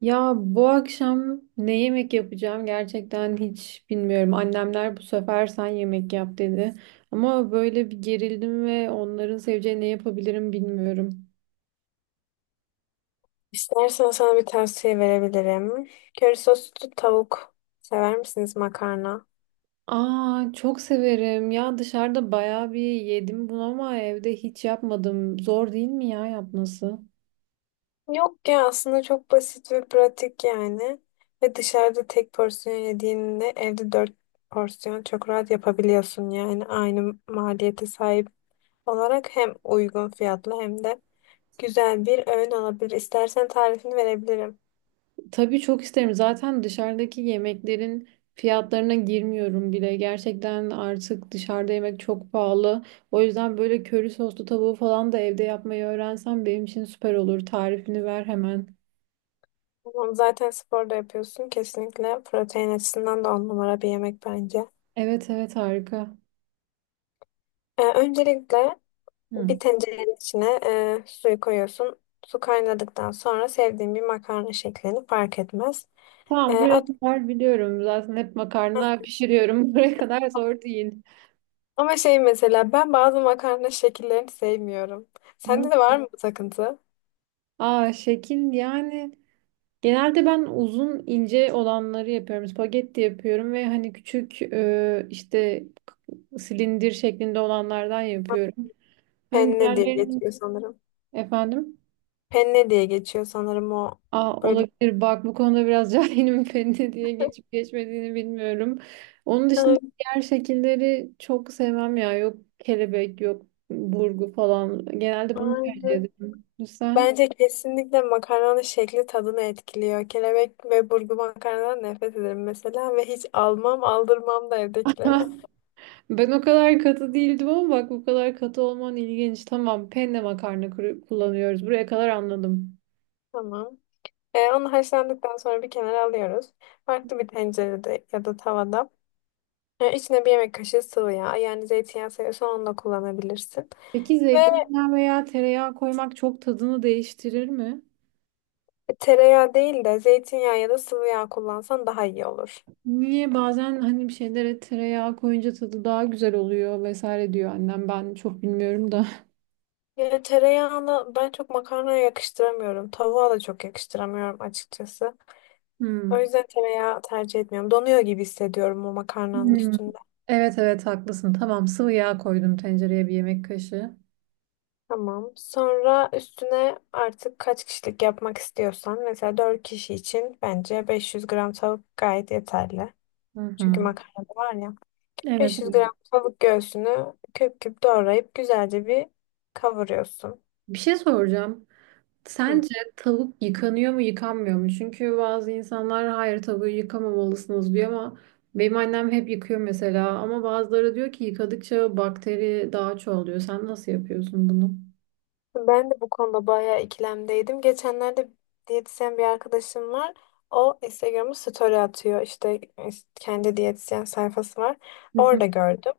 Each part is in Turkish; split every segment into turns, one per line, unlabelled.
Ya bu akşam ne yemek yapacağım gerçekten hiç bilmiyorum. Annemler bu sefer sen yemek yap dedi. Ama böyle bir gerildim ve onların seveceği ne yapabilirim bilmiyorum.
İstersen sana bir tavsiye verebilirim. Köri soslu tavuk sever misiniz makarna?
Aa, çok severim. Ya dışarıda bayağı bir yedim bunu ama evde hiç yapmadım. Zor değil mi ya yapması?
Yok ya aslında çok basit ve pratik yani. Ve dışarıda tek porsiyon yediğinde evde dört porsiyon çok rahat yapabiliyorsun yani. Aynı maliyete sahip olarak hem uygun fiyatlı hem de güzel bir öğün olabilir. İstersen tarifini verebilirim.
Tabii çok isterim. Zaten dışarıdaki yemeklerin fiyatlarına girmiyorum bile. Gerçekten artık dışarıda yemek çok pahalı. O yüzden böyle köri soslu tavuğu falan da evde yapmayı öğrensem benim için süper olur. Tarifini ver hemen.
Tamam, zaten spor da yapıyorsun. Kesinlikle protein açısından da on numara bir yemek bence.
Evet, evet, harika.
Öncelikle
Hı.
bir tencerenin içine suyu koyuyorsun. Su kaynadıktan sonra sevdiğin bir makarna şeklini fark etmez. E,
Tamam, buraya
at-
kadar biliyorum. Zaten hep makarna pişiriyorum. Buraya kadar zor değil.
Ama şey mesela ben bazı makarna şekillerini sevmiyorum.
Hı.
Sende de var mı bu takıntı?
Aa, şekil yani genelde ben uzun ince olanları yapıyorum. Spagetti yapıyorum ve hani küçük işte silindir şeklinde olanlardan yapıyorum. Hani
Penne diye
diğerlerinin
geçiyor sanırım.
efendim.
Penne diye geçiyor sanırım, o
Aa,
böyle.
olabilir, bak bu konuda biraz cahilim, feni diye geçip geçmediğini bilmiyorum. Onun dışında
Ay-
diğer şekilleri çok sevmem ya, yok kelebek yok burgu, falan genelde bunu tercih
Aynen.
ederim. Sen?
Bence kesinlikle makarnanın şekli tadını etkiliyor. Kelebek ve burgu makarnadan nefret ederim mesela ve hiç almam aldırmam da evdekilere.
Ben o kadar katı değildim ama bak, bu kadar katı olman ilginç. Tamam, penne makarna kullanıyoruz, buraya kadar anladım.
Tamam. Onu haşlandıktan sonra bir kenara alıyoruz. Farklı bir tencerede ya da tavada. İçine bir yemek kaşığı sıvı yağ. Yani zeytinyağı seviyorsan onu da kullanabilirsin.
Peki
Ve
zeytinyağı veya tereyağı koymak çok tadını değiştirir mi?
tereyağı değil de zeytinyağı ya da sıvı yağ kullansan daha iyi olur.
Niye bazen hani bir şeylere tereyağı koyunca tadı daha güzel oluyor vesaire diyor annem. Ben çok bilmiyorum da.
Yani tereyağını ben çok makarnaya yakıştıramıyorum. Tavuğa da çok yakıştıramıyorum açıkçası. O
Hmm.
yüzden tereyağı tercih etmiyorum. Donuyor gibi hissediyorum o makarnanın
Hmm.
üstünde.
Evet, evet haklısın. Tamam, sıvı yağ koydum tencereye, bir yemek kaşığı.
Tamam. Sonra üstüne artık kaç kişilik yapmak istiyorsan mesela 4 kişi için bence 500 gram tavuk gayet yeterli.
Hı
Çünkü
hı.
makarna da var ya.
Evet,
500
evet.
gram tavuk göğsünü küp küp doğrayıp güzelce bir kavuruyorsun.
Bir şey soracağım.
Hı.
Sence tavuk yıkanıyor mu yıkanmıyor mu? Çünkü bazı insanlar hayır tavuğu yıkamamalısınız diyor, ama benim annem hep yıkıyor mesela. Ama bazıları diyor ki yıkadıkça bakteri daha çoğalıyor. Sen nasıl yapıyorsun bunu?
Ben de bu konuda bayağı ikilemdeydim. Geçenlerde diyetisyen bir arkadaşım var. O Instagram'a story atıyor. İşte kendi diyetisyen sayfası var.
Hı hı.
Orada gördüm.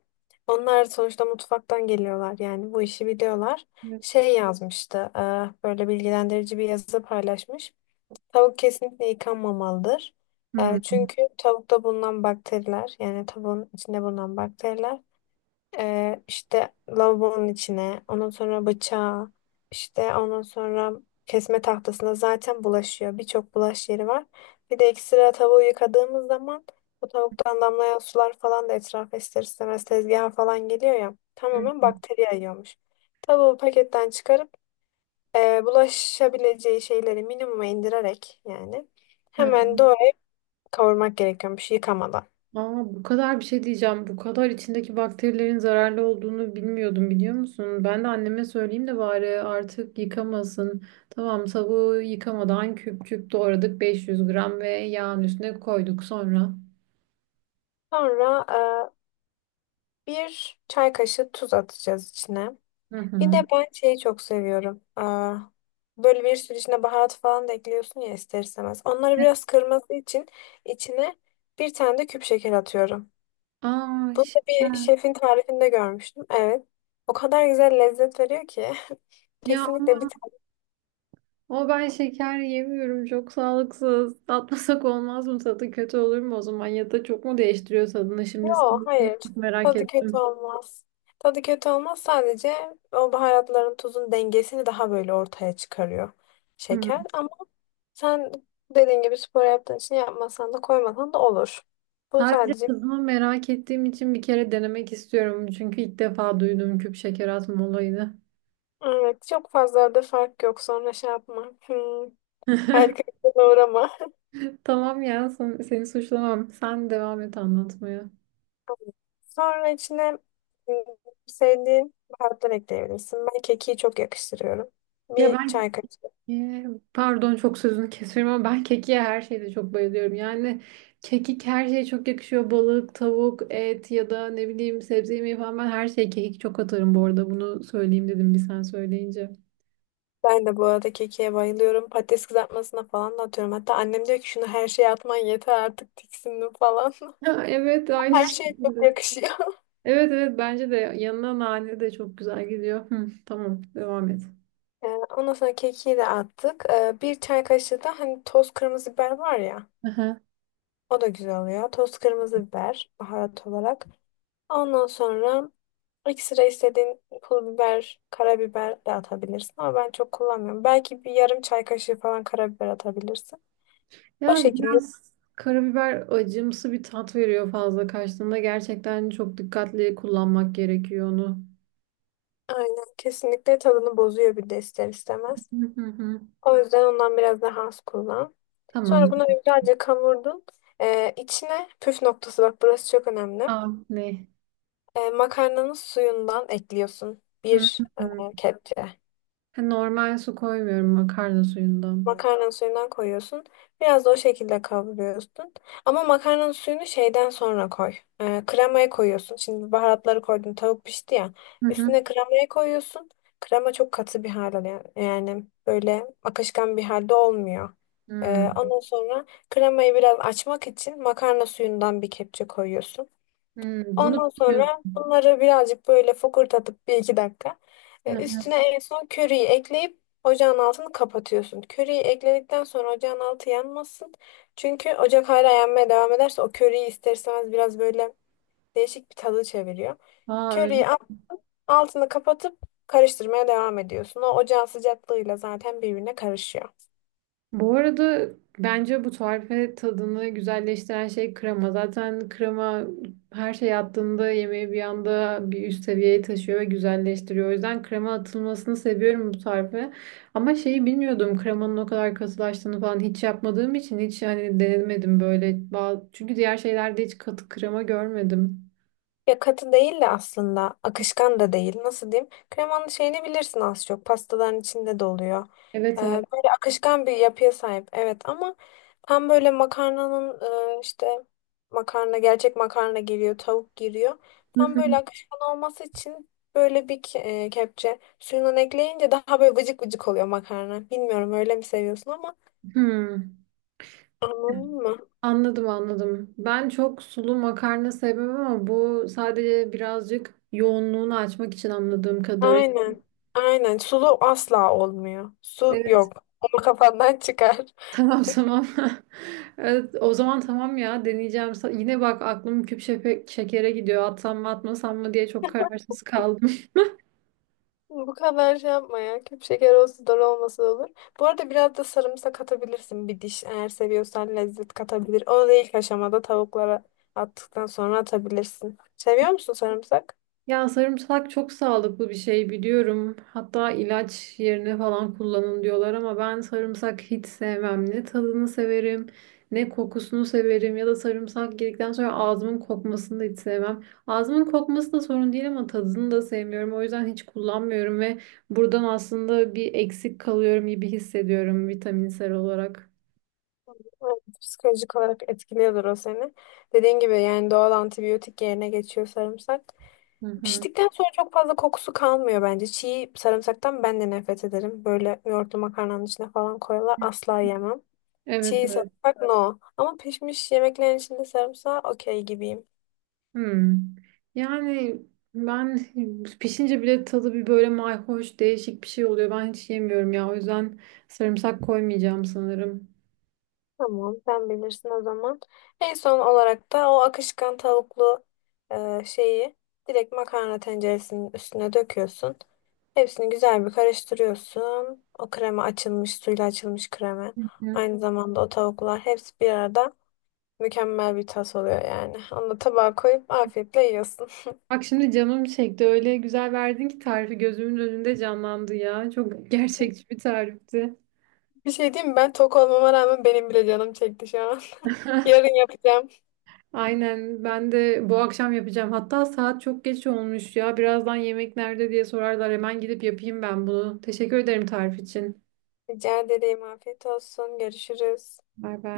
Onlar sonuçta mutfaktan geliyorlar. Yani bu işi biliyorlar.
Evet.
Şey yazmıştı. Böyle bilgilendirici bir yazı paylaşmış. Tavuk kesinlikle yıkanmamalıdır. Çünkü tavukta bulunan bakteriler, yani tavuğun içinde bulunan bakteriler işte lavabonun içine, ondan sonra bıçağa, işte ondan sonra kesme tahtasına zaten bulaşıyor. Birçok bulaş yeri var. Bir de ekstra tavuğu yıkadığımız zaman bu tavuktan damlayan sular falan da etrafa ister istemez tezgaha falan geliyor ya. Tamamen
Hmm.
bakteri yayıyormuş. Tavuğu paketten çıkarıp bulaşabileceği şeyleri minimuma indirerek, yani hemen doğru kavurmak gerekiyormuş yıkamadan.
Aa, bu kadar bir şey diyeceğim. Bu kadar içindeki bakterilerin zararlı olduğunu bilmiyordum, biliyor musun? Ben de anneme söyleyeyim de bari artık yıkamasın. Tamam, tavuğu yıkamadan küp küp doğradık 500 gram, ve yağın üstüne koyduk sonra.
Sonra bir çay kaşığı tuz atacağız içine.
Hı
Bir
hı.
de ben şeyi çok seviyorum. Böyle bir sürü içine baharat falan da ekliyorsun ya ister istemez. Onları
Evet.
biraz kırması için içine bir tane de küp şeker atıyorum.
Aa,
Bunu da bir
şeker.
şefin tarifinde görmüştüm. Evet. O kadar güzel lezzet veriyor ki.
Ya
Kesinlikle
ama
bir tane.
o, ben şeker yemiyorum, çok sağlıksız. Tatmasak olmaz mı, tadı kötü olur mu o zaman, ya da çok mu değiştiriyor tadını şimdi
Yok, hayır.
merak
Tadı kötü
ettim.
olmaz. Tadı kötü olmaz. Sadece o baharatların, tuzun dengesini daha böyle ortaya çıkarıyor
Hı.
şeker. Ama sen dediğin gibi spor yaptığın için yapmasan da, koymasan da olur. Bu
Sadece
sadece
tadını merak ettiğim için bir kere denemek istiyorum. Çünkü ilk defa duyduğum küp şeker atma olayını.
evet, çok fazla da fark yok. Sonra şey yapma. Harika bir şeye uğrama.
Tamam ya, seni suçlamam. Sen devam et anlatmaya.
Sonra içine mm, sevdiğin baharatlar ekleyebilirsin. Ben kekiği çok yakıştırıyorum.
Ya
Bir
ben
çay kaşığı.
e, pardon, çok sözünü kesiyorum ama ben kekiğe her şeyde çok bayılıyorum. Yani kekik her şeye çok yakışıyor. Balık, tavuk, et ya da ne bileyim sebze yemeği falan, ben her şeye kekik çok atarım bu arada. Bunu söyleyeyim dedim bir, sen söyleyince.
Ben de bu arada kekiğe bayılıyorum. Patates kızartmasına falan da atıyorum. Hatta annem diyor ki şunu her şeye atman yeter artık, tiksindim falan.
Ha, evet, aynı
Her
şey.
şey çok yakışıyor.
Evet, evet, bence de yanına nane de çok güzel gidiyor. Hı, tamam, devam et.
Ee, Ondan sonra kekiği de attık. Bir çay kaşığı da hani toz kırmızı biber var ya.
Aha.
O da güzel oluyor. Toz kırmızı biber baharat olarak. Ondan sonra ekstra istediğin pul biber, karabiber de atabilirsin ama ben çok kullanmıyorum. Belki bir yarım çay kaşığı falan karabiber atabilirsin. O
Ya
şekilde
biraz karabiber acımsı bir tat veriyor fazla kaçtığında. Gerçekten çok dikkatli kullanmak gerekiyor onu.
aynen, kesinlikle tadını bozuyor bir de ister istemez.
Hı hı hı.
O yüzden ondan biraz daha az kullan.
Tamam.
Sonra bunu güzelce kavurdun. İçine püf noktası, bak burası çok önemli.
Aa, ne?
Makarnanın suyundan ekliyorsun.
Hı
Bir
hı.
kepçe.
Ha, normal su koymuyorum, makarna suyundan.
Makarnanın suyundan koyuyorsun. Biraz da o şekilde kavuruyorsun. Ama makarnanın suyunu şeyden sonra koy. Kremaya koyuyorsun. Şimdi baharatları koydun. Tavuk pişti ya.
Hı hı.
Üstüne kremayı koyuyorsun. Krema çok katı bir hal alıyor. Yani böyle akışkan bir halde olmuyor.
Hı.
Ondan sonra kremayı biraz açmak için makarna suyundan bir kepçe koyuyorsun.
Hı, bunu
Ondan
biliyorum.
sonra bunları birazcık böyle fokurdatıp bir iki dakika.
Hı hı.
Üstüne en son köriyi ekleyip ocağın altını kapatıyorsun. Köriyi ekledikten sonra ocağın altı yanmasın. Çünkü ocak hala yanmaya devam ederse o köriyi ister istemez biraz böyle değişik bir tadı çeviriyor.
Aa, öyle.
Köriyi Altını kapatıp karıştırmaya devam ediyorsun. O ocağın sıcaklığıyla zaten birbirine karışıyor.
Bu arada bence bu tarife tadını güzelleştiren şey krema. Zaten krema her şey attığında yemeği bir anda bir üst seviyeye taşıyor ve güzelleştiriyor. O yüzden krema atılmasını seviyorum bu tarife. Ama şeyi bilmiyordum, kremanın o kadar katılaştığını, falan hiç yapmadığım için hiç hani denemedim böyle. Çünkü diğer şeylerde hiç katı krema görmedim.
Ya katı değil de aslında akışkan da değil. Nasıl diyeyim? Kremanın şeyini bilirsin az çok. Pastaların içinde de oluyor.
Evet, evet.
Böyle akışkan bir yapıya sahip. Evet ama tam böyle makarnanın e, işte makarna gerçek makarna giriyor, tavuk giriyor. Tam böyle akışkan olması için böyle bir kepçe suyundan ekleyince daha böyle vıcık vıcık oluyor makarna. Bilmiyorum öyle mi seviyorsun ama anladın mı?
Anladım, anladım. Ben çok sulu makarna sevmem ama bu sadece birazcık yoğunluğunu açmak için, anladığım kadarıyla.
Aynen. Aynen. Sulu asla olmuyor. Su
Evet.
yok. Ama kafandan çıkar.
Tamam, tamam. Evet, o zaman tamam ya, deneyeceğim. Yine bak aklım şekere gidiyor. Atsam mı atmasam mı diye çok kararsız kaldım.
Bu kadar şey yapma ya. Küp şeker olsa dolu olmasa da olur. Bu arada biraz da sarımsak atabilirsin, bir diş. Eğer seviyorsan lezzet katabilir. Onu da ilk aşamada tavuklara attıktan sonra atabilirsin. Seviyor musun sarımsak?
Ya sarımsak çok sağlıklı bir şey biliyorum. Hatta ilaç yerine falan kullanın diyorlar, ama ben sarımsak hiç sevmem. Ne tadını severim, ne kokusunu severim, ya da sarımsak girdikten sonra ağzımın kokmasını da hiç sevmem. Ağzımın kokması da sorun değil, ama tadını da sevmiyorum. O yüzden hiç kullanmıyorum ve buradan aslında bir eksik kalıyorum gibi hissediyorum vitaminsel olarak.
Evet, psikolojik olarak etkiliyordur o seni. Dediğin gibi yani doğal antibiyotik yerine geçiyor sarımsak.
Hı hı.
Piştikten sonra çok fazla kokusu kalmıyor bence. Çiğ sarımsaktan ben de nefret ederim. Böyle yoğurtlu makarnanın içine falan koyuyorlar. Asla yemem.
Evet,
Çiğ
evet.
sarımsak no. Ama pişmiş yemeklerin içinde sarımsağı okey gibiyim.
Hmm. Yani ben pişince bile tadı bir böyle mayhoş, değişik bir şey oluyor. Ben hiç yemiyorum ya. O yüzden sarımsak koymayacağım sanırım.
Tamam, sen bilirsin o zaman. En son olarak da o akışkan tavuklu şeyi direkt makarna tenceresinin üstüne döküyorsun. Hepsini güzel bir karıştırıyorsun. O krema açılmış, suyla açılmış krema.
Hı hı.
Aynı zamanda o tavuklar hepsi bir arada mükemmel bir tas oluyor yani. Onu da tabağa koyup afiyetle yiyorsun.
Bak şimdi canım çekti. Öyle güzel verdin ki tarifi gözümün önünde canlandı ya. Çok gerçekçi bir tarifti.
Bir şey diyeyim mi? Ben tok olmama rağmen benim bile canım çekti şu an. Yarın yapacağım.
Aynen, ben de bu akşam yapacağım. Hatta saat çok geç olmuş ya. Birazdan yemek nerede diye sorarlar. Hemen gidip yapayım ben bunu. Teşekkür ederim tarif için.
Rica ederim. Afiyet olsun. Görüşürüz.
Bay bay.